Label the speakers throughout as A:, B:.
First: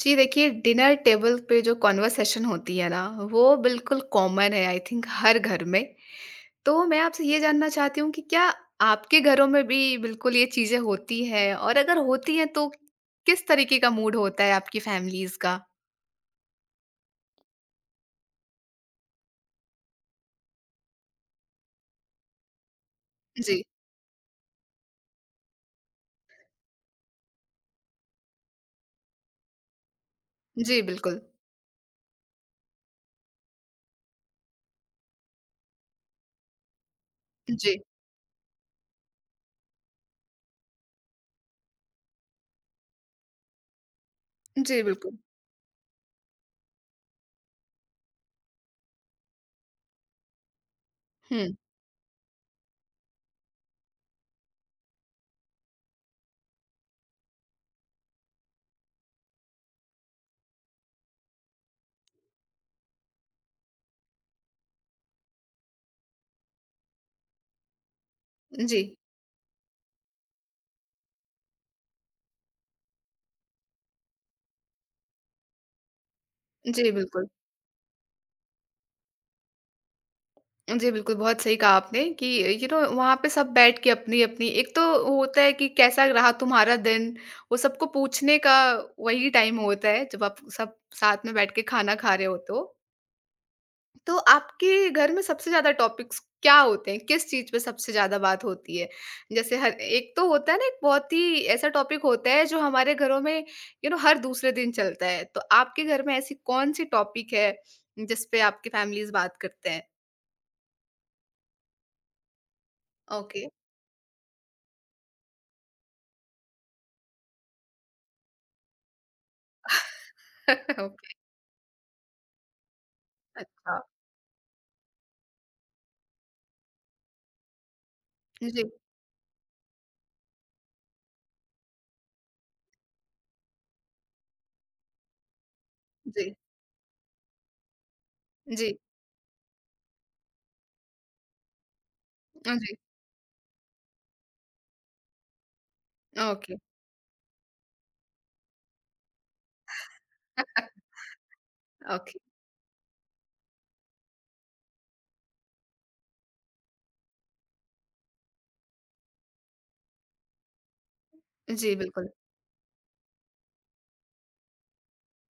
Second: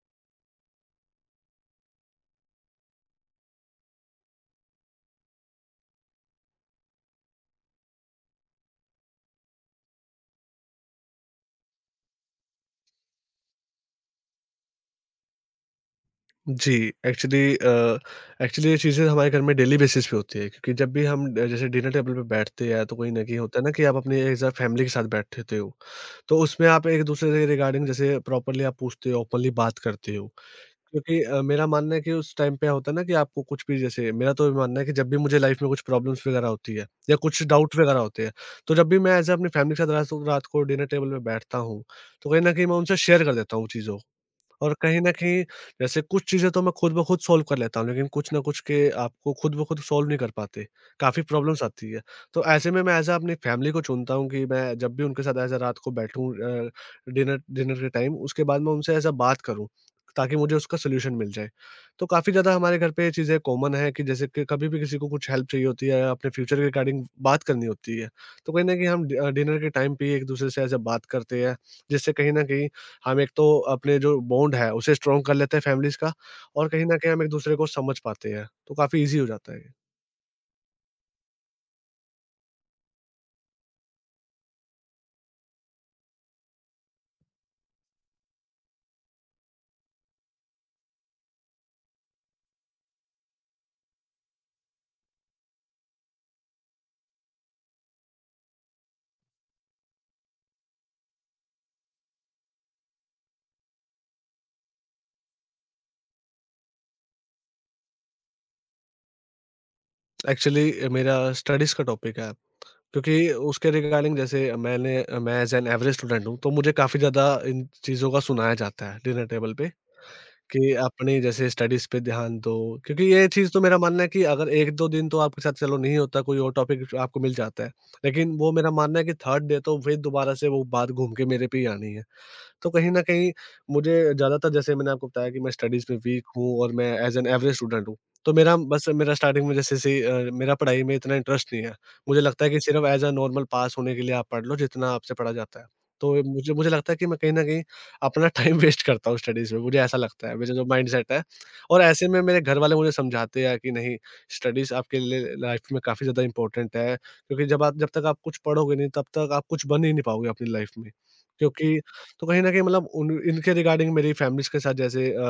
A: जी देखिए, dinner table पे जो कन्वर्सेशन होती है ना, वो बिल्कुल कॉमन है आई थिंक हर घर में। तो मैं आपसे ये जानना चाहती हूँ कि क्या आपके घरों में भी बिल्कुल ये चीज़ें होती हैं? और अगर होती हैं तो किस तरीके का मूड होता है आपकी फैमिलीज़ का?
B: जी, एक्चुअली अ, एक्चुअली ये चीज़ें हमारे घर में डेली बेसिस पे होती है, क्योंकि जब भी हम जैसे डिनर टेबल पे बैठते हैं, तो कहीं न कहीं होता
A: जी।
B: है ना कि आप अपने एक साथ फैमिली के साथ बैठते हो। तो उसमें आप एक-दूसरे के रिगार्डिंग जैसे प्रॉपर्ली आप पूछते हो, ओपनली बात करते हो।
A: जी, बिल्कुल।
B: क्योंकि मेरा मानना है कि उस टाइम पे होता है ना, कि आपको कुछ भी, जैसे मेरा तो मानना है कि जब भी मुझे लाइफ़ में कुछ प्रॉब्लम्स वगैरह होती है या कुछ
A: जी।
B: डाउट वगैरह होते हैं, तो जब भी मैं ऐसे अपनी फैमिली के साथ रात रात को डिनर टेबल पे बैठता हूँ, तो कहीं न कहीं मैं उनसे शेयर कर देता हूँ चीज़ों को। और
A: जी,
B: कहीं न
A: बिल्कुल।
B: कहीं जैसे कुछ चीज़ें तो मैं खुद ब खुद सॉल्व कर लेता हूँ, लेकिन कुछ ना कुछ के आपको खुद ब खुद सॉल्व नहीं कर पाते। काफ़ी
A: हुँ।
B: प्रॉब्लम्स आती है। तो ऐसे में मैं ऐज़ अ अपनी फ़ैमिली को चुनता हूँ कि मैं जब भी उनके साथ ऐज़ अ रात को बैठूँ, डिनर डिनर के टाइम, उसके बाद मैं उनसे ऐज़ अ बात करूँ, ताकि मुझे उसका सॉल्यूशन मिल जाए। तो काफ़ी ज़्यादा हमारे घर पे ये चीज़ें कॉमन हैं कि जैसे कि कभी भी किसी को कुछ हेल्प चाहिए होती है या अपने फ्यूचर के रिगार्डिंग बात करनी होती है, तो कहीं न
A: जी।
B: कहीं हम डिनर के टाइम पे ही एक-दूसरे से ऐज़ अ बात करते हैं, जिससे कहीं न कहीं हम एक तो अपने जो बॉन्ड है उसे स्ट्रॉन्ग कर लेते हैं फैमिलीज़ का, और कहीं
A: जी,
B: न कहीं हम
A: बिल्कुल।
B: एक-दूसरे को समझ पाते हैं, तो काफ़ी ईज़ी हो जाता है।
A: जी, बिल्कुल, बहुत सही कहा आपने कि यू नो वहाँ पे सब बैठ के अपनी-अपनी एक तो होता है कि कैसा रहा तुम्हारा दिन, वो सबको पूछने का वही टाइम होता है जब आप सब साथ में बैठ के खाना खा रहे होते हो। तो आपके घर में सबसे ज़्यादा टॉपिक्स क्या होते हैं? किस चीज़ पे सबसे ज़्यादा बात होती है? जैसे हर एक तो होता है ना एक बहुत ही ऐसा टॉपिक होता है जो हमारे घरों में यू नो हर दूसरे दिन चलता है। तो आपके घर में ऐसी कौन-सी टॉपिक है जिस पे आपकी फैमिलीज़ बात करते हैं?
B: एक्चुअली मेरा स्टडीज़ का टॉपिक है, क्योंकि
A: ओके।
B: उसके रिगार्डिंग जैसे मैंने मैं एज़ एन एवरेज स्टूडेंट हूँ, तो मुझे काफ़ी ज़्यादा इन चीज़ों का सुनाया जाता है डिनर टेबल पे कि अपनी जैसे स्टडीज़ पे ध्यान दो, क्योंकि ये चीज़ तो मेरा
A: अच्छा,
B: मानना है कि अगर 1-2 दिन तो आपके साथ चलो नहीं होता, कोई और टॉपिक आपको मिल जाता है। लेकिन
A: जी,
B: वो
A: जी,
B: मेरा मानना है कि 3rd डे तो फिर दोबारा से वो बात घूम के मेरे पे ही आनी है। तो कहीं न कहीं मुझे ज़्यादातर जैसे मैंने आपको बताया कि मैं स्टडीज़ में वीक
A: जी,
B: हूँ और मैं एज़ एन एवरेज स्टूडेंट हूँ। तो मेरा बस मेरा स्टार्टिंग में जैसे से मेरा पढ़ाई में इतना इंटरेस्ट नहीं है। मुझे लगता है कि
A: जी,
B: सिर्फ़ एज़ अ नॉर्मल पास होने के लिए आप पढ़ लो जितना आपसे पढ़ा जाता है। तो मुझे
A: ओके,
B: मुझे लगता है कि मैं कहीं न कहीं अपना टाइम वेस्ट करता हूँ स्टडीज़ में, मुझे ऐसा लगता है, मेरा जो माइंडसेट है। और ऐसे
A: ओके,
B: में मेरे घर वाले मुझे समझाते हैं कि नहीं, स्टडीज़ आपके लिए लाइफ़ में काफ़ी ज़्यादा इम्पोर्टेंट है, क्योंकि जब तक आप कुछ पढ़ोगे नहीं तब तक आप कुछ बन ही नहीं पाओगे अपनी लाइफ़ में।
A: जी,
B: क्योंकि
A: बिल्कुल।
B: तो कहीं न कहीं मतलब उन इनके रिगार्डिंग मेरी फैमिलीज़ के साथ जैसे अ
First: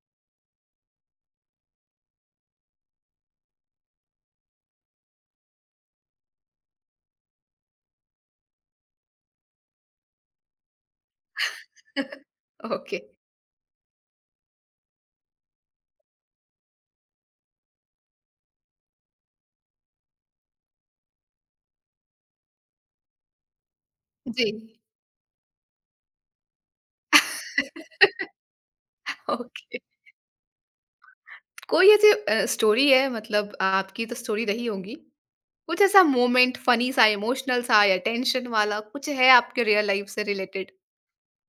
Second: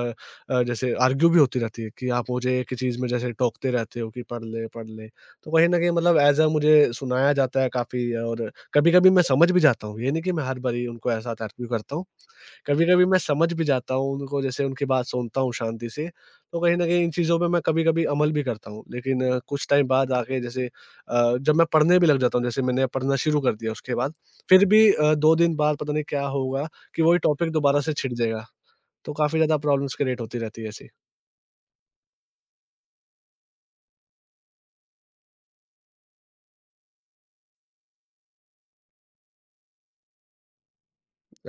B: अ, जैसे आर्ग्यू भी होती रहती है कि आप मुझे एक ही चीज़ में जैसे टोकते रहते हो कि पढ़ ले, पढ़ ले। तो कहीं न कहीं मतलब ऐज़ अ मुझे सुनाया जाता है काफ़ी, और कभी-कभी मैं समझ भी जाता हूँ। ये नहीं कि मैं हर बारी उनको ऐसा तार्किक करता हूँ।
A: ओके,
B: कभी-कभी मैं समझ भी जाता हूँ उनको, जैसे उनकी बात सुनता हूँ शांति से, तो कहीं न कहीं इन चीज़ों पे मैं कभी-कभी अमल भी करता हूँ। लेकिन कुछ टाइम बाद आके, जैसे जब मैं पढ़ने भी लग जाता हूँ, जैसे मैंने पढ़ना शुरू कर दिया उसके बाद,
A: जी।
B: फिर भी 2 दिन बाद पता नहीं क्या होगा, कि वही टॉपिक दोबारा से छिड़ जाएगा। तो काफ़ी ज़्यादा
A: ओके,
B: प्रॉब्लम्स क्रिएट होती रहती है ऐसी।
A: कोई ऐसी स्टोरी है मतलब आपकी तो स्टोरी रही होंगी, कुछ ऐसा मोमेंट फनी सा, इमोशनल सा या टेंशन वाला कुछ है आपके रियल लाइफ से रिलेटेड?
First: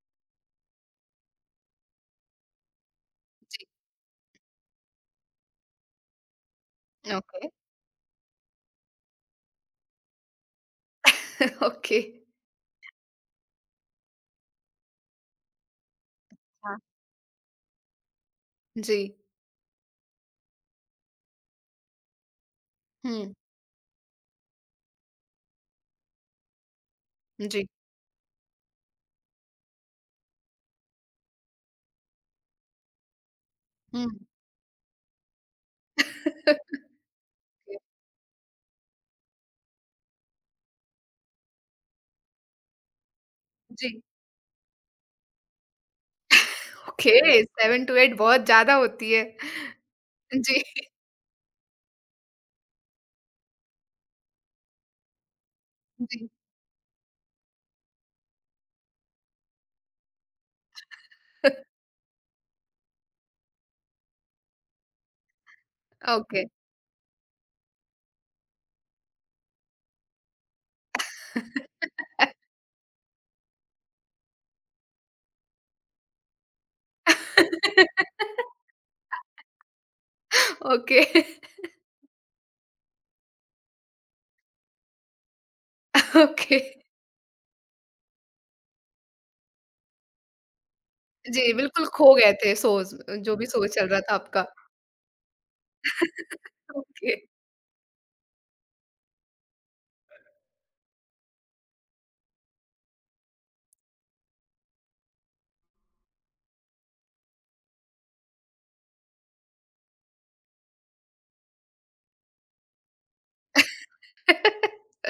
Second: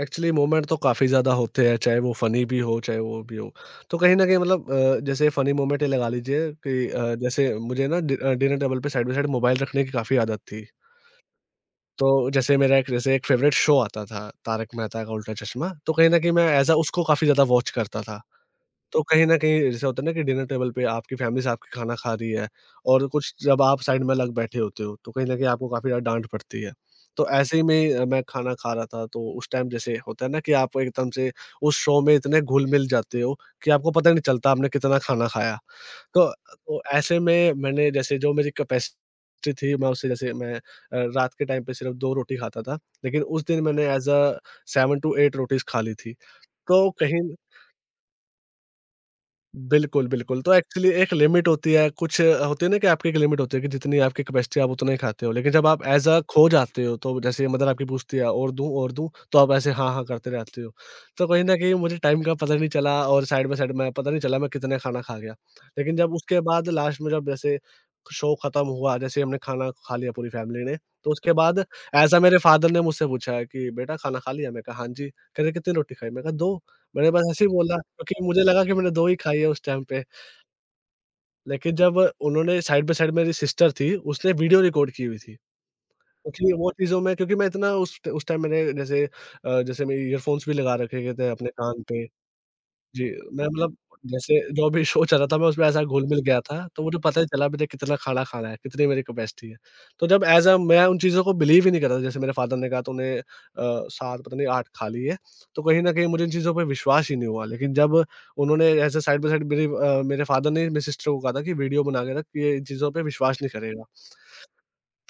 B: एक्चुअली मोमेंट तो काफ़ी ज़्यादा होते हैं, चाहे वो फ़नी भी हो, चाहे वो भी हो।
A: जी,
B: तो कहीं न कहीं मतलब जैसे फ़नी मोमेंट ये लगा लीजिए कि
A: ओके,
B: जैसे मुझे ना डिनर टेबल पे साइड बाय साइड मोबाइल रखने की काफ़ी आदत थी।
A: ओके,
B: तो जैसे मेरा एक जैसे एक फ़ेवरेट शो आता था, तारक मेहता का उल्टा चश्मा, तो कहीं न कहीं मैं ऐज़ अ
A: हाँ,
B: उसको काफ़ी ज़्यादा वॉच करता था।
A: जी,
B: तो कहीं न कहीं ऐसा होता है ना कि डिनर टेबल पे आपकी फ़ैमिली साथ के खाना खा रही है, और
A: हुँ,
B: कुछ जब आप साइड में अलग बैठे होते हो, तो कहीं न कहीं आपको काफ़ी ज़्यादा डाँट पड़ती है। तो ऐसे ही
A: जी,
B: में मैं खाना खा रहा था, तो उस टाइम जैसे होता है ना कि आप एकदम से उस शो में इतने घुल-मिल जाते हो कि आपको
A: हुँ।
B: पता नहीं चलता आपने कितना खाना खाया। तो
A: ओके,
B: तो ऐसे में मैंने, जैसे जो मेरी कैपेसिटी थी, मैं उससे जैसे मैं रात के टाइम पे सिर्फ़ 2 रोटी खाता था, लेकिन उस दिन मैंने
A: जी,
B: ऐज़ अ 7-8 रोटीज़ खा ली थी। तो कहीं
A: ओके। 7-8 बहुत ज़्यादा होती है।
B: बिल्कुल, बिल्कुल। तो
A: जी,
B: एक्चुअली एक लिमिट होती है, होती है ना कि आपकी एक लिमिट होती है कि जितनी आपकी कैपेसिटी आप उतना ही खाते हो। लेकिन जब आप एज़ अ
A: जी,
B: खो जाते हो, तो जैसे मदर आपकी पूछती है और दूँ, तो आप ऐसे हाँ, हाँ करते रहते हो। तो कहीं न कहीं मुझे टाइम का पता नहीं चला, और साइड बाय साइड में पता नहीं चला मैं कितना खाना खा गया। लेकिन जब उसके
A: ओके।
B: बाद लास्ट में, जब जैसे शो खत्म हुआ, जैसे हमने खाना खा लिया पूरी फैमिली ने, तो उसके बाद ऐसा मेरे फादर ने मुझसे पूछा है कि, "बेटा खाना खा लिया?" मैं कहा, "हाँ जी।" कह रहे, "कितनी रोटी खाई?" मैं कहा, "2।" मैंने बस ऐसे ही बोला, क्योंकि मुझे लगा कि मैंने 2 ही खाई है उस टाइम पे,
A: ओके,
B: लेकिन जब उन्होंने साइड बाय साइड, मेरी सिस्टर थी, उसने वीडियो रिकॉर्ड की हुई थी। क्योंकि
A: ओके।
B: वो चीज़ों में, क्योंकि मैं इतना उस टाइम मैंने जैसे मैं ईयरफ़ोन्स भी लगा रखे थे अपने
A: जी,
B: कान
A: बिल्कुल
B: पे।
A: खो गए थे सोज़
B: जी,
A: जो भी
B: मैं
A: शो
B: मतलब
A: चल रहा था
B: जैसे
A: आपका।
B: जो भी शो चल रहा था मैं उसमें ऐसा घुल-मिल गया था, तो मुझे
A: ओके।
B: पता ही चला मैंने कितना खाना खाना है, कितनी मेरी कैपेसिटी है। तो जब एज़ अ मैं उन चीज़ों को बिलीव ही नहीं कर रहा था, जैसे मेरे फ़ादर ने कहा तूने 7 पता नहीं 8 खा ली है, तो कहीं न कहीं मुझे इन चीज़ों पे विश्वास ही नहीं हुआ। लेकिन जब उन्होंने as a side by side मेरे फ़ादर ने मेरी सिस्टर को कहा था कि वीडियो बना के रख, ये इन चीज़ों पे विश्वास नहीं करेगा।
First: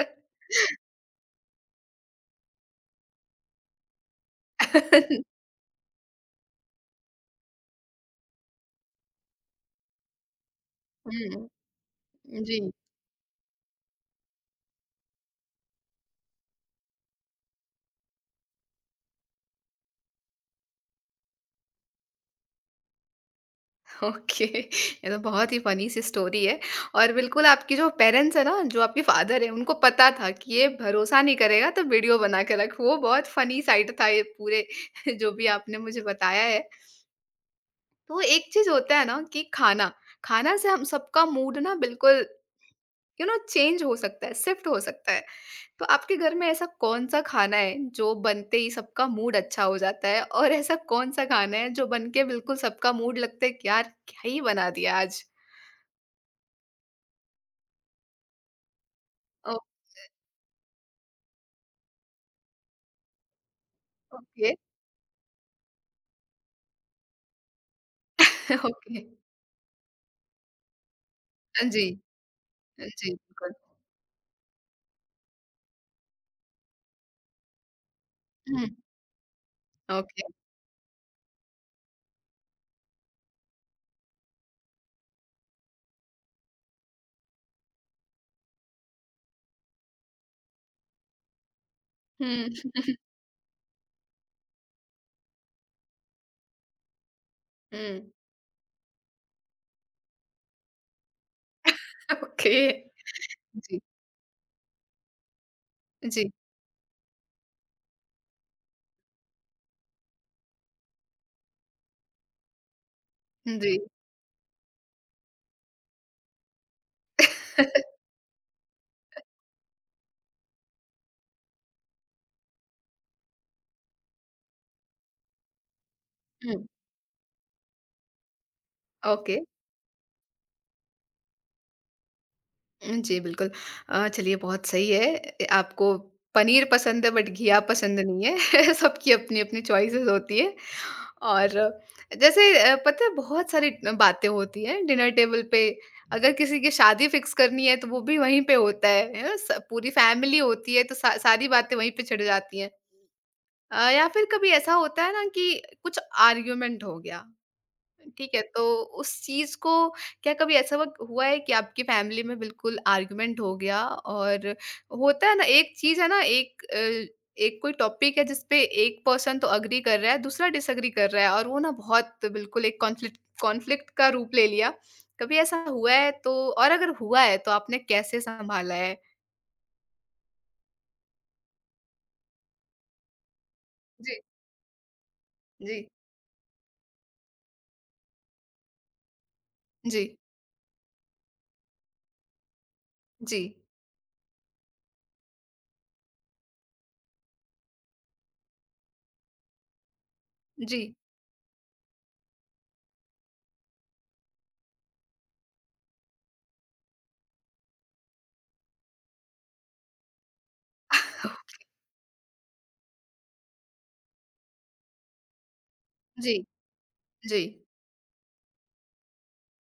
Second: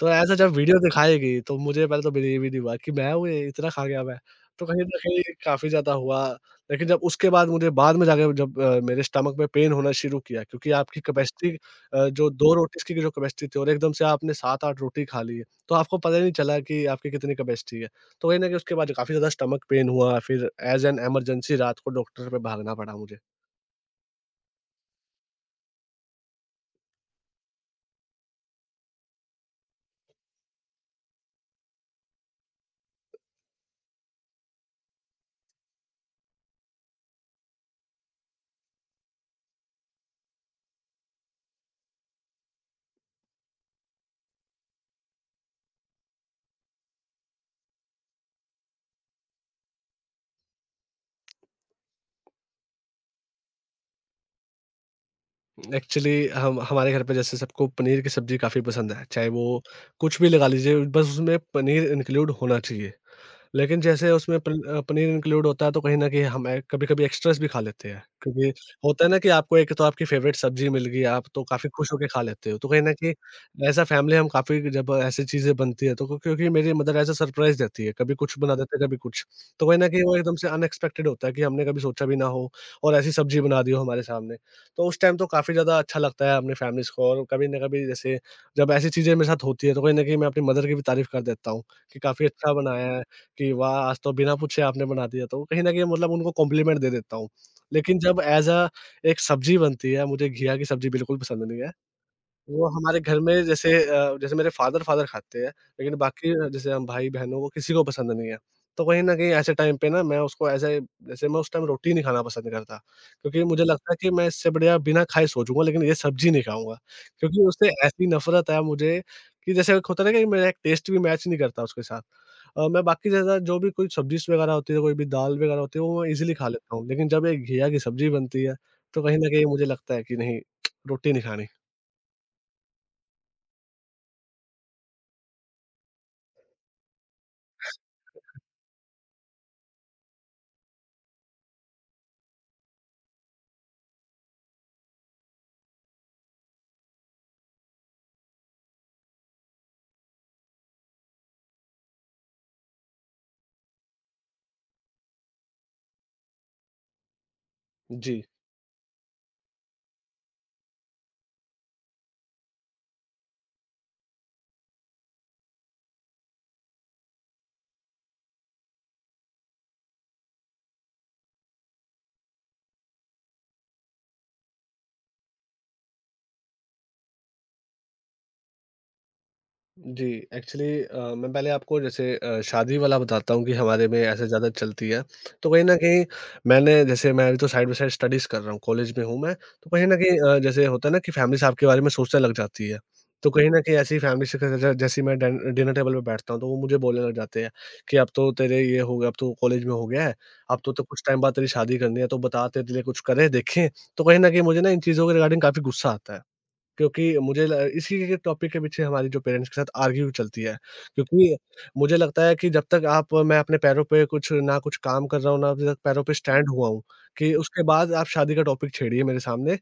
B: तो ऐसा जब वीडियो दिखाएगी, तो मुझे पहले तो बिलीव ही नहीं हुआ कि मैं हूँ ये, इतना खा गया मैं। तो कहीं न कहीं काफ़ी ज़्यादा हुआ, लेकिन जब उसके बाद मुझे बाद में जाके, जब मेरे स्टमक में पेन होना शुरू किया, क्योंकि आपकी
A: हुँ,
B: कैपेसिटी जो 2
A: जी,
B: रोटीज़ की जो कैपेसिटी थी, और एकदम से आपने 7-8 रोटी खा ली है, तो आपको पता ही नहीं चला कि आपकी कितनी कैपेसिटी है। तो कहीं न कहीं उसके बाद काफ़ी ज़्यादा स्टमक पेन हुआ, फिर एज़ एन इमरजेंसी रात को डॉक्टर पे भागना पड़ा मुझे।
A: ओके। ये तो बहुत ही फ़नी सी स्टोरी है और बिल्कुल आपके जो पेरेंट्स हैं ना, जो आपके फादर हैं, उनको पता था कि ये भरोसा नहीं करेगा तो वीडियो बना के रखो। वो बहुत फ़नी साइड था ये पूरे जो भी आपने मुझे बताया है। तो एक चीज़ होता है ना कि खाना से हम सबका मूड ना बिल्कुल यू नो चेंज हो सकता है, शिफ्ट हो सकता है। तो आपके घर में ऐसा कौन-सा खाना है जो बनते ही सबका मूड अच्छा हो जाता है? और ऐसा कौन-सा खाना है जो बन के बिल्कुल सबका मूड लगता है कि यार क्या ही बना दिया आज?
B: एक्चुअली हम हमारे घर पे जैसे सबको पनीर की सब्ज़ी काफ़ी पसंद है, चाहे
A: ओ
B: वो कुछ भी लगा लीजिए, बस उसमें पनीर इंक्लूड होना चाहिए। लेकिन जैसे उसमें
A: ओके,
B: पनीर इंक्लूड होता है, तो कहीं न कहीं हम ए कभी-कभी एक्स्ट्रास भी खा लेते हैं। क्योंकि
A: ओके।
B: होता है ना कि आपको एक तो आपकी फ़ेवरेट सब्ज़ी मिल गई, आप तो
A: हाँ
B: काफ़ी
A: जी,
B: खुश होके खा लेते हो। तो कहीं
A: हाँ
B: न
A: जी,
B: कहीं
A: बिल्कुल।
B: एज़ अ फ़ैमिली हम काफ़ी, जब ऐसी चीज़ें बनती है, तो क्योंकि मेरी मदर एज़ अ सरप्राइज़ देती है, कभी कुछ बना
A: हुँ,
B: देते हैं, कभी कुछ। तो कहीं न कहीं वो
A: ओके।
B: एकदम से अनएक्सपेक्टेड होता है कि हमने कभी सोचा भी ना हो और ऐसी सब्ज़ी बना दी हो हमारे सामने। तो उस टाइम तो काफ़ी ज़्यादा अच्छा लगता है अपनी फ़ैमिलीज़ को, और कभी न कभी, जैसे जब ऐसी चीज़ें मेरे साथ होती है तो कहीं न कहीं मैं अपनी मदर की भी तारीफ़ कर देता हूँ कि काफ़ी अच्छा
A: हुँ,
B: बनाया है। कि वाह! आज तो बिना पूछे आपने बना दिया, तो कहीं न कहीं मतलब उनको कॉम्प्लीमेंट दे देता हूँ। लेकिन
A: हुँ,
B: जब ऐज़ अ एक सब्ज़ी बनती है, मुझे घिया की सब्ज़ी बिल्कुल पसंद नहीं है।
A: ओके।
B: वो हमारे घर में जैसे
A: जी,
B: जैसे मेरे फादर फादर खाते हैं, लेकिन
A: जी,
B: बाकी जैसे हम भाई-बहन हो, वो किसी को पसंद नहीं है। तो कहीं न कहीं ऐसे टाइम पे ना मैं उसको ऐसे, जैसे मैं उस टाइम रोटी नहीं खाना पसंद करता, क्योंकि मुझे
A: जी।
B: लगता है कि मैं इससे बढ़िया बिना खाए सो जाऊँगा, लेकिन ये सब्ज़ी नहीं खाऊँगा। क्योंकि उससे ऐसी नफ़रत है मुझे कि जैसे एक होता है ना कि मेरा एक टेस्ट भी मैच नहीं करता उसके साथ। मैं बाकी ज़्यादा जो भी कोई सब्ज़ीज़ वगैरह होती है, कोई भी दाल वगैरह होती है, वो मैं ईज़िली खा
A: हुँ,
B: लेता हूँ, लेकिन जब एक घिया की सब्ज़ी बनती है, तो कहीं न
A: ओके।
B: कहीं मुझे लगता है कि नहीं, रोटी नहीं खानी।
A: जी, बिल्कुल। चलिए बहुत सही है। ए आपको पनीर पसंद है बट घिया पसंद नहीं है। सबकी अपनी-अपनी चॉइसेस होती है और जैसे पता है बहुत सारी बातें होती हैं डिनर टेबल पे। अगर किसी की शादी फिक्स करनी है तो वो भी वहीं पे होता है ना? स पूरी फैमिली होती है तो सा सारी बातें वहीं पे छिड़ जाती हैं। या फिर कभी ऐसा होता है ना कि कुछ आर्गुमेंट हो गया
B: जी।
A: ठीक है, तो उस चीज़ को क्या कभी ऐसा वक़्त हुआ है कि आपकी फैमिली में बिल्कुल आर्गुमेंट हो गया और होता है ना, एक चीज़ है ना, एक कोई टॉपिक है जिस पे एक पर्सन तो एग्री कर रहा है, दूसरा डिसएग्री कर रहा है और वो ना बहुत बिल्कुल एक कॉन्फ्लिक्ट कॉन्फ्लिक्ट का रूप ले लिया। कभी ऐसा हुआ है तो और अगर हुआ है तो आपने कैसे सँभाला है?
B: जी, एक्चुअली मैं पहले आपको जैसे शादी वाला बताता हूँ कि हमारे में
A: जी,
B: ऐसे ज़्यादा चलती है। तो कहीं न
A: जी,
B: कहीं मैंने जैसे मैं अभी तो साइड बाय साइड स्टडीज़ कर रहा हूँ, कॉलेज में हूँ मैं। तो कहीं न
A: जी,
B: कहीं जैसे होता है ना कि फैमिलीज़ आपके बारे में सोचने लग जाती है। तो
A: जी,
B: कहीं न कहीं ऐसी फैमिली से ज जैसे ही मैं डन डिनर टेबल पे बैठता हूँ, तो वो मुझे बोलने लग जाते हैं कि अब तो तेरे ये हो गया, अब तो कॉलेज में हो गया है, अब तो
A: जी,
B: कुछ टाइम बाद तेरी शादी करनी है, तो बता तेरे लिए कुछ करें, देखें। तो कहीं न कहीं मुझे ना इन चीज़ों के रिगार्डिंग काफ़ी गुस्सा आता है। क्योंकि मुझे ल इसी के टॉपिक के पीछे हमारी जो पेरेंट्स के साथ आर्ग्यू चलती है। क्योंकि मुझे लगता है कि जब तक आप मैं अपने पैरों पे कुछ ना कुछ काम कर रहा हूँ, ना अभी तक पैरों पे
A: जी,
B: स्टैंड हुआ हूँ, कि
A: जी,
B: उसके बाद आप शादी का टॉपिक छेड़िए मेरे सामने।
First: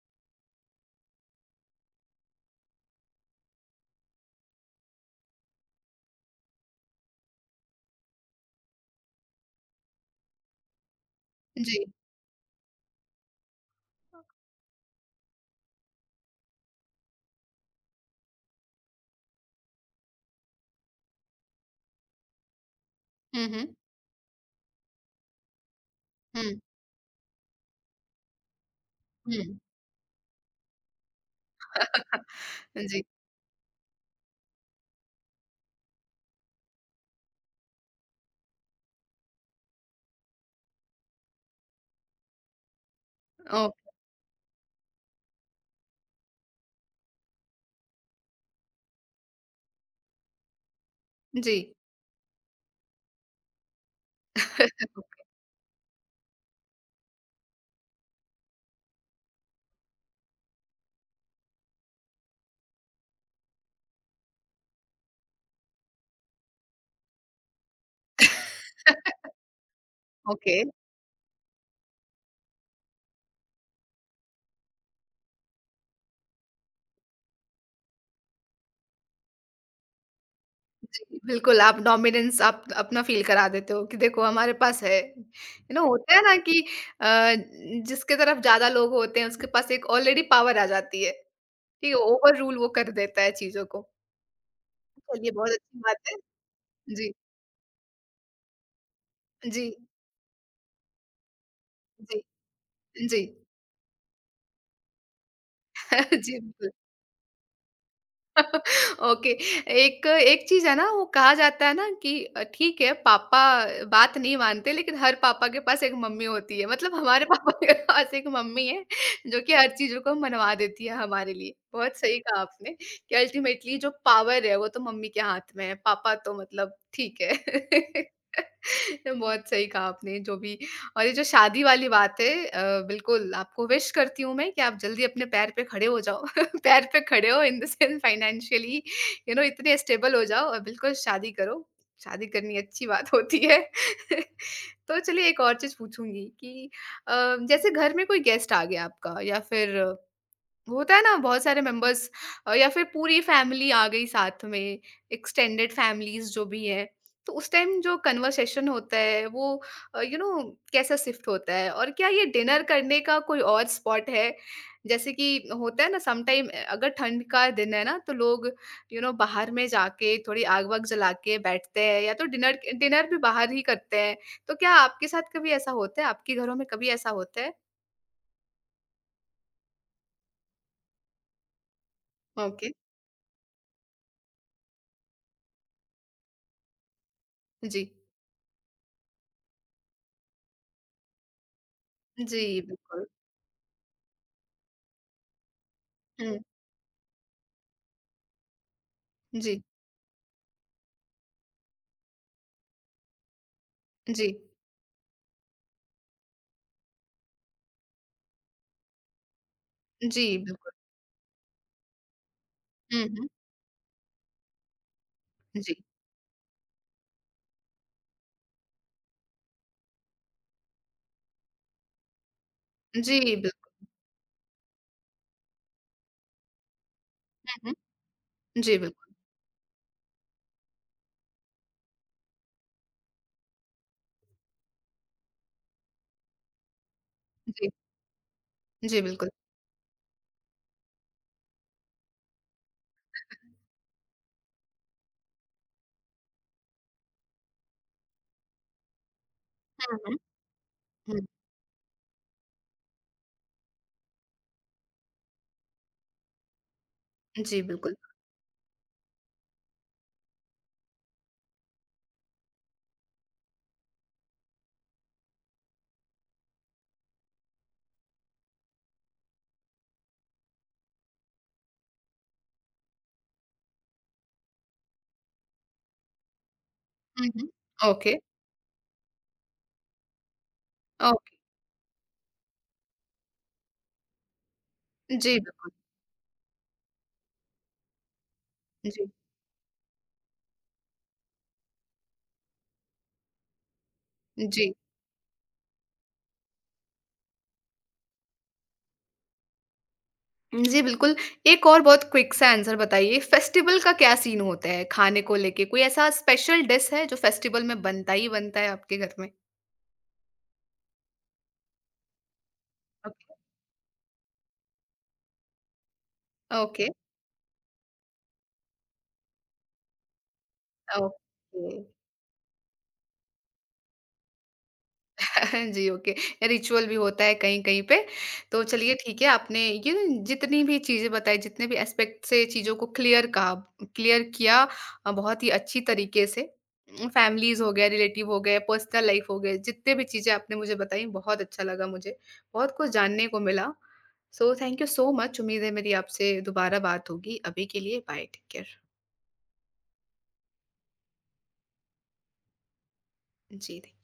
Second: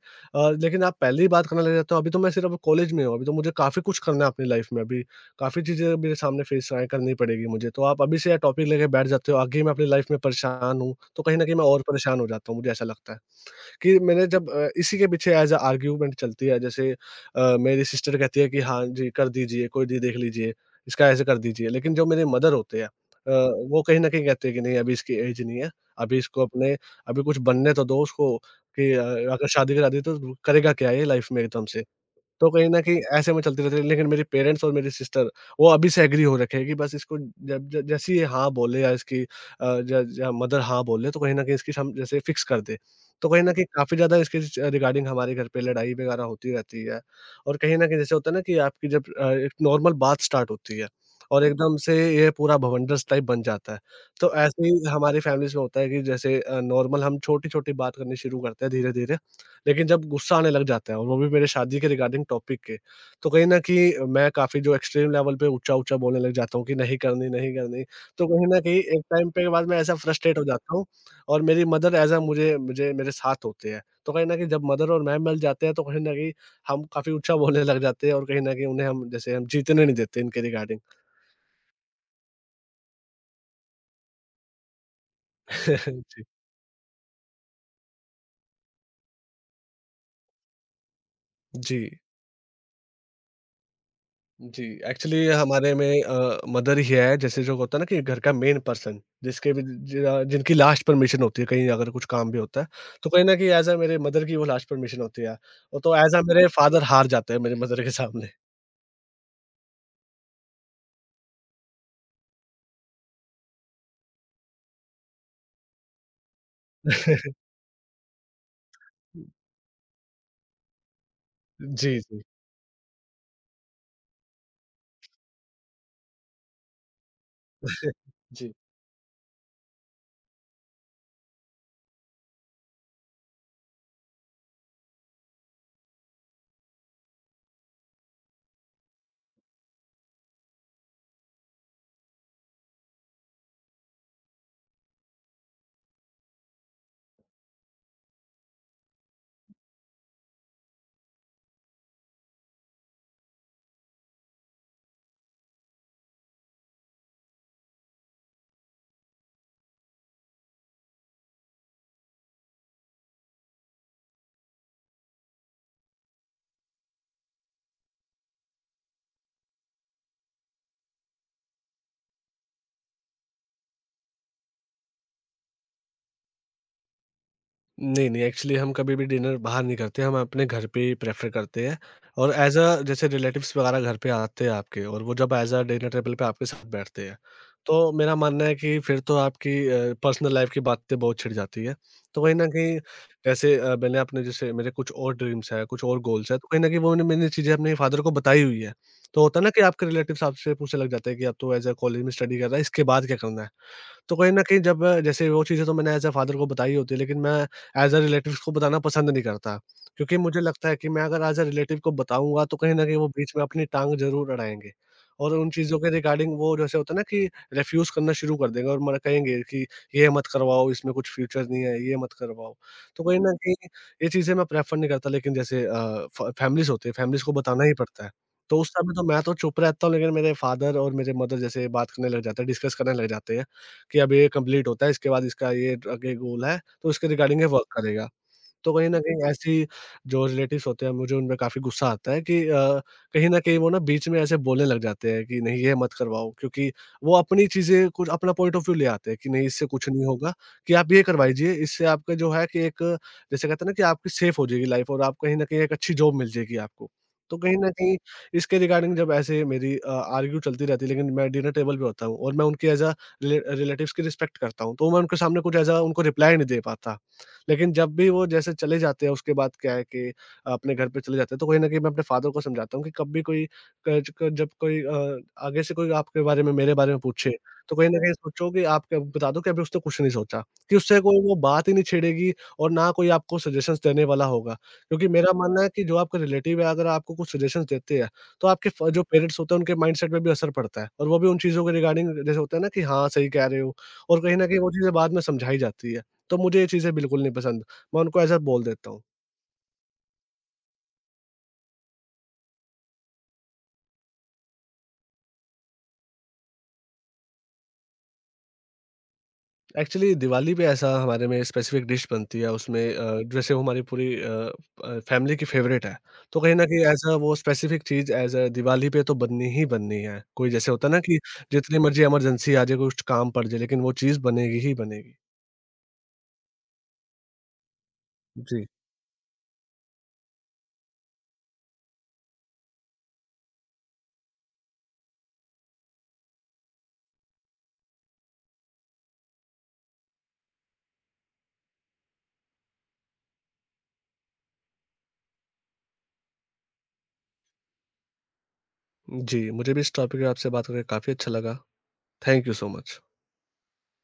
B: लेकिन आप पहले ही बात करने लग जाते हो, अभी तो मैं सिर्फ कॉलेज में हूँ, अभी तो मुझे काफ़ी कुछ करना है अपनी लाइफ़ में अभी। काफ़ी चीज़ें मेरे सामने फेस आएँ करनी पड़ेगी मुझे, तो आप अभी से टॉपिक लेके बैठ जाते हो, आगे मैं अपनी लाइफ़ में परेशान हूँ, तो कहीं न कहीं मैं और
A: जी।
B: परेशान हो जाता हूँ, मुझे ऐसा लगता है। कि मैंने जब इसी के पीछे एज़ अ आर्ग्यूमेंट चलती है, जैसे मेरी सिस्टर कहती है कि हाँ जी, कर दीजिए, कोई दी देख लीजिए, इसका ऐसे कर दीजिए। लेकिन जो मेरे मदर होते हैं
A: हुँ, हुँ,
B: वो कहीं न कहीं कहते हैं कि नहीं, अभी इसकी एज नहीं है, अभी इसको
A: हुँ,
B: अपने, अभी कुछ बनने तो दो उसको कि अगर
A: हुँ।
B: शादी करा दी तो करेगा क्या ये लाइफ़ में एकदम से?
A: हाँ,
B: तो कहीं न कहीं
A: जी,
B: ऐसे में चलती रहती है, लेकिन मेरे पेरेंट्स और मेरी सिस्टर वो अभी से एग्री हो रखे हैं कि बस इसको जब ज जैसे ही ये हाँ बोले या इसकी ज ज मदर हाँ बोले तो कहीं न कहीं इसकी हम जैसे फ़िक्स कर दें। तो कहीं न कहीं
A: ओह!
B: काफ़ी ज़्यादा इसके ज रिगार्डिंग हमारे घर पे लड़ाई वगैरह होती रहती है और कहीं न कहीं जैसे होता है ना कि आपकी जब एक नॉर्मल बात स्टार्ट होती है और
A: जी।
B: एकदम से ये पूरा भवंडर्स टाइप बन जाता है। तो ऐसे ही हमारी फैमिलीज़ में होता है कि जैसे नॉर्मल हम छोटी-छोटी बात करनी शुरू करते हैं धीरे-धीरे, लेकिन जब गुस्सा आने लग जाता है और वो भी मेरे शादी के रिगार्डिंग टॉपिक के, तो कहीं न कहीं मैं काफ़ी, जो एक्सट्रीम लेवल पे ऊँचा-ऊँचा बोलने लग जाता हूँ कि नहीं करनी, नहीं करनी। तो कहीं न कहीं एक टाइम पे के बाद मैं ऐसा फ्रस्ट्रेट हो
A: ओके,
B: जाता हूँ और मेरी मदर ऐज़ अ मुझे मुझे मेरे साथ होते हैं। तो कहीं न कहीं जब मदर और मैं मिल जाते हैं तो कहीं न कहीं हम काफ़ी ऊँचा बोलने लग जाते हैं और कहीं न कहीं उन्हें हम जीतने नहीं देते इनके रिगार्डिंग।
A: जी, बिल्कुल आप डोमिनेंस आप अपना फ़ील करा देते हो कि देखो हमारे पास है। यू नो होता है
B: जी।
A: ना कि अ, जिसके तरफ ज़्यादा लोग होते हैं उसके पास एक ऑलरेडी पावर आ जाती है। ठीक
B: जी।
A: है, ओवर रूल वो कर देता है चीज़ों को।
B: जी, एक्चुअली
A: चलिए बहुत
B: हमारे
A: अच्छी
B: में
A: बात है।
B: मदर ही
A: जी,
B: है, जैसे जो होता है ना कि घर का मेन पर्सन, जिसके भी
A: जी,
B: ज जिनकी लास्ट परमिशन होती है, कहीं अगर कुछ
A: जी,
B: काम भी होता है, तो
A: जी।
B: कहीं न कहीं ऐज़ अ मेरे मदर की वो लास्ट परमिशन होती है। वो तो ऐज़ अ
A: जी,
B: मेरे
A: बिल्कुल।
B: फादर हार जाते हैं मेरे मदर के सामने।
A: ओके एक एक चीज़ है ना वो कहा जाता है ना कि ठीक है पापा बात नहीं मानते लेकिन हर पापा के पास एक मम्मी होती है मतलब हमारे पापा के पास एक मम्मी है जो कि हर चीज़ों को मनवा देती है हमारे लिए बहुत
B: जी,
A: सही
B: जी।
A: कहा आपने कि अल्टीमेटली जो पावर है वो तो मम्मी के हाथ में है पापा तो मतलब ठीक है
B: जी।
A: बहुत सही कहा आपने जो भी और ये जो शादी वाली बात है बिल्कुल आपको विश करती हूँ मैं कि आप जल्दी अपने पैर पे खड़े हो जाओ पैर पे खड़े हो in the sense financially you know इतने स्टेबल हो जाओ और बिल्कुल शादी करो शादी करनी अच्छी बात होती है तो चलिए एक और चीज़ पूछूँगी कि अ, जैसे घर में कोई गेस्ट आ गया आपका या फिर होता है ना बहुत सारे मेंबर्स या फिर पूरी फैमिली आ गई साथ में एक्सटेंडेड फैमिलीज जो भी है तो उस टाइम जो कन्वर्सेशन होता है वो यू नो कैसा शिफ्ट होता है और क्या ये डिनर करने का कोई और स्पॉट है जैसे कि होता है ना समटाइम अगर ठंड का दिन है ना तो लोग यू नो बाहर में जाके थोड़ी आग वाग जला के बैठते हैं या तो डिनर डिनर भी बाहर ही करते हैं तो क्या आपके साथ कभी ऐसा होता है आपके घरों में कभी ऐसा होता है
B: नहीं, नहीं, एक्चुअली हम कभी भी डिनर बाहर नहीं करते, हम अपने घर पे ही प्रेफ़र करते हैं। और एज़
A: ओके
B: अ जैसे रिलेटिव्स वगैरह घर पे आते हैं आपके, और वो जब एज़ अ डिनर टेबल पे आपके साथ बैठते हैं,
A: जी
B: तो मेरा मानना है कि फिर तो आपकी पर्सनल लाइफ़ की बातें बहुत छिड़ जाती है। तो कहीं न
A: जी
B: कहीं,
A: बिल्कुल
B: जैसे मैंने अपने, जैसे मेरे कुछ और ड्रीम्स हैं, कुछ और गोल्स हैं, तो कहीं न कहीं वो मैंने मैंने चीज़ें अपने फादर को बताई हुई है। तो होता है ना कि
A: जी,
B: आपके रिलेटिव्स आपसे पूछने लग जाते हैं कि अब तो एज़ अ कॉलेज में स्टडी कर रहा है, इसके बाद क्या करना है? तो
A: जी,
B: कहीं न कहीं जब जैसे वो चीज़ें तो मैंने एज़ अ फ़ादर को बताई होती है, लेकिन मैं एज़ अ रिलेटिव्स को बताना पसंद नहीं करता, क्योंकि
A: जी,
B: मुझे लगता
A: बिल्कुल।
B: है कि मैं अगर एज़ अ रिलेटिव को बताऊँगा तो कहीं न कहीं
A: हुँ,
B: वो
A: हुँ,
B: बीच में अपनी टाँग ज़रूर अड़ाएँगे, और उन
A: जी,
B: चीज़ों के रिगार्डिंग वो, जैसे होता है ना कि रिफ्यूज़ करना शुरू कर देंगे और मना कहेंगे कि ये मत करवाओ, इसमें कुछ फ्यूचर नहीं है, ये मत करवाओ। तो कहीं न
A: जी,
B: कहीं
A: बिल्कुल,
B: ये चीज़ें मैं प्रेफ़र नहीं करता, लेकिन जैसे फ फैमिलीज़ होती है, फैमिलीज़ को बताना
A: हुँ,
B: ही पड़ता है। तो
A: हुँ,
B: उस
A: जी,
B: समय तो
A: बिल्कुल,
B: मैं तो चुप रहता हूँ, लेकिन मेरे फ़ादर और मेरे मदर जैसे बात करने लग जाते हैं, डिस्कस करने लग जाते हैं। कि अब ये कंप्लीट होता है, इसके बाद इसका ये आगे गोल है, तो इसके रिगार्डिंग ये वर्क
A: जी,
B: करेगा। तो कहीं न
A: जी,
B: कहीं
A: बिल्कुल।
B: ऐसी जो रिलेटिव्स होते हैं, मुझे उनमें काफ़ी गुस्सा आता है कि कहीं न कहीं वो ना बीच में ऐसे बोलने लग जाते हैं कि नहीं, ये मत करवाओ, क्योंकि वो अपनी चीज़ें, कुछ अपना पॉइंट ऑफ व्यू ले आते हैं कि नहीं, इससे कुछ
A: हुँ,
B: नहीं
A: हुँ,
B: होगा, कि आप ये
A: हुँ,
B: करवाइए, इससे आपका जो है कि एक, जैसे कहते हैं ना कि आपकी सेफ हो जाएगी लाइफ़ और आप कहीं न कहीं एक अच्छी जॉब मिल जाएगी आपको। तो कहीं
A: जी,
B: न
A: बिल्कुल।
B: कहीं इसके रिगार्डिंग जब ऐसे मेरी आर्ग्यू चलती रहती है, लेकिन मैं डिनर टेबल पे होता हूँ और मैं उनकी एज़ अ रिलेटिव्स की रिस्पेक्ट करता हूँ, तो मैं उनके सामने कुछ एज़ अ उनको रिप्लाई नहीं दे पाता। लेकिन जब भी वो जैसे चले जाते हैं, उसके बाद क्या है कि अपने घर पे चले जाते हैं, तो कहीं न कहीं मैं अपने फ़ादर को समझाता हूँ कि कभी कोई, क क जब कोई आगे से कोई आपके बारे में मेरे बारे में
A: हुँ,
B: पूछे,
A: हुँ,
B: तो कहीं न कहीं
A: ओके,
B: सोचो कि आप क्या बता दो कि अभी उसने कुछ नहीं सोचा, कि उससे कोई
A: ओके,
B: वो बात ही नहीं छेड़ेगी और ना कोई आपको सजेशंस देने वाला होगा। क्योंकि मेरा
A: जी,
B: मानना है
A: बिल्कुल,
B: कि जो आपके रिलेटिव है, अगर आपको कुछ सजेशंस देते हैं, तो आपके फ जो
A: जी,
B: पेरेंट्स होते हैं उनके माइंडसेट में भी असर पड़ता है, और वो भी उन चीज़ों के रिगार्डिंग, जैसे होता है ना कि हाँ, सही कह रहे हो, और कहीं न कहीं वो
A: जी।
B: चीज़ें बाद में समझाई जाती है। तो मुझे ये चीज़ें बिल्कुल नहीं पसंद। मैं उनको ऐसा बोल देता हूँ।
A: जी, बिल्कुल, एक और बहुत क्विक सा आंसर बताइए, फेस्टिवल का क्या सीन होता है खाने को लेके? कोई ऐसा स्पेशल डिश है जो फेस्टिवल में बनता ही बनता है आपके घर में?
B: एक्चुअली दिवाली पे ऐसा हमारे में स्पेसिफ़िक डिश बनती है, उसमें
A: ओके,
B: जैसे वो हमारी पूरी फैमिली की फ़ेवरेट है। तो कहीं न कहीं
A: ओके,
B: ऐज़ अ वो स्पेसिफ़िक चीज़ ऐज़ अ दिवाली पे तो बननी ही बननी है। कोई, जैसे होता है ना कि
A: ओके।
B: जितनी मर्ज़ी इमरजेंसी आ जाए, कुछ काम पड़ जाए, लेकिन वो चीज़ बनेगी ही बनेगी।
A: जी, ओके। रिचुअल भी होता है कहीं-कहीं पे। तो
B: जी।
A: चलिए ठीक है, आपने ये न जितनी भी चीज़ें बताई, जितने भी एस्पेक्ट से चीज़ों को क्लियर किया बहुत ही अच्छी तरीके से। फैमिलीज़ हो गए, रिलेटिव हो गए, पर्सनल लाइफ हो गए, जितने भी चीज़ें आपने मुझे बताई, बहुत अच्छा लगा मुझे। बहुत कुछ जानने को मिला। So thank you so much. उम्मीद है मेरी आपसे दोबारा बात होगी। अभी के लिए बाय, टेक केयर।
B: जी, मुझे भी इस टॉपिक पे आपसे बात करके काफ़ी अच्छा लगा। Thank you so much.
A: जी, थैंक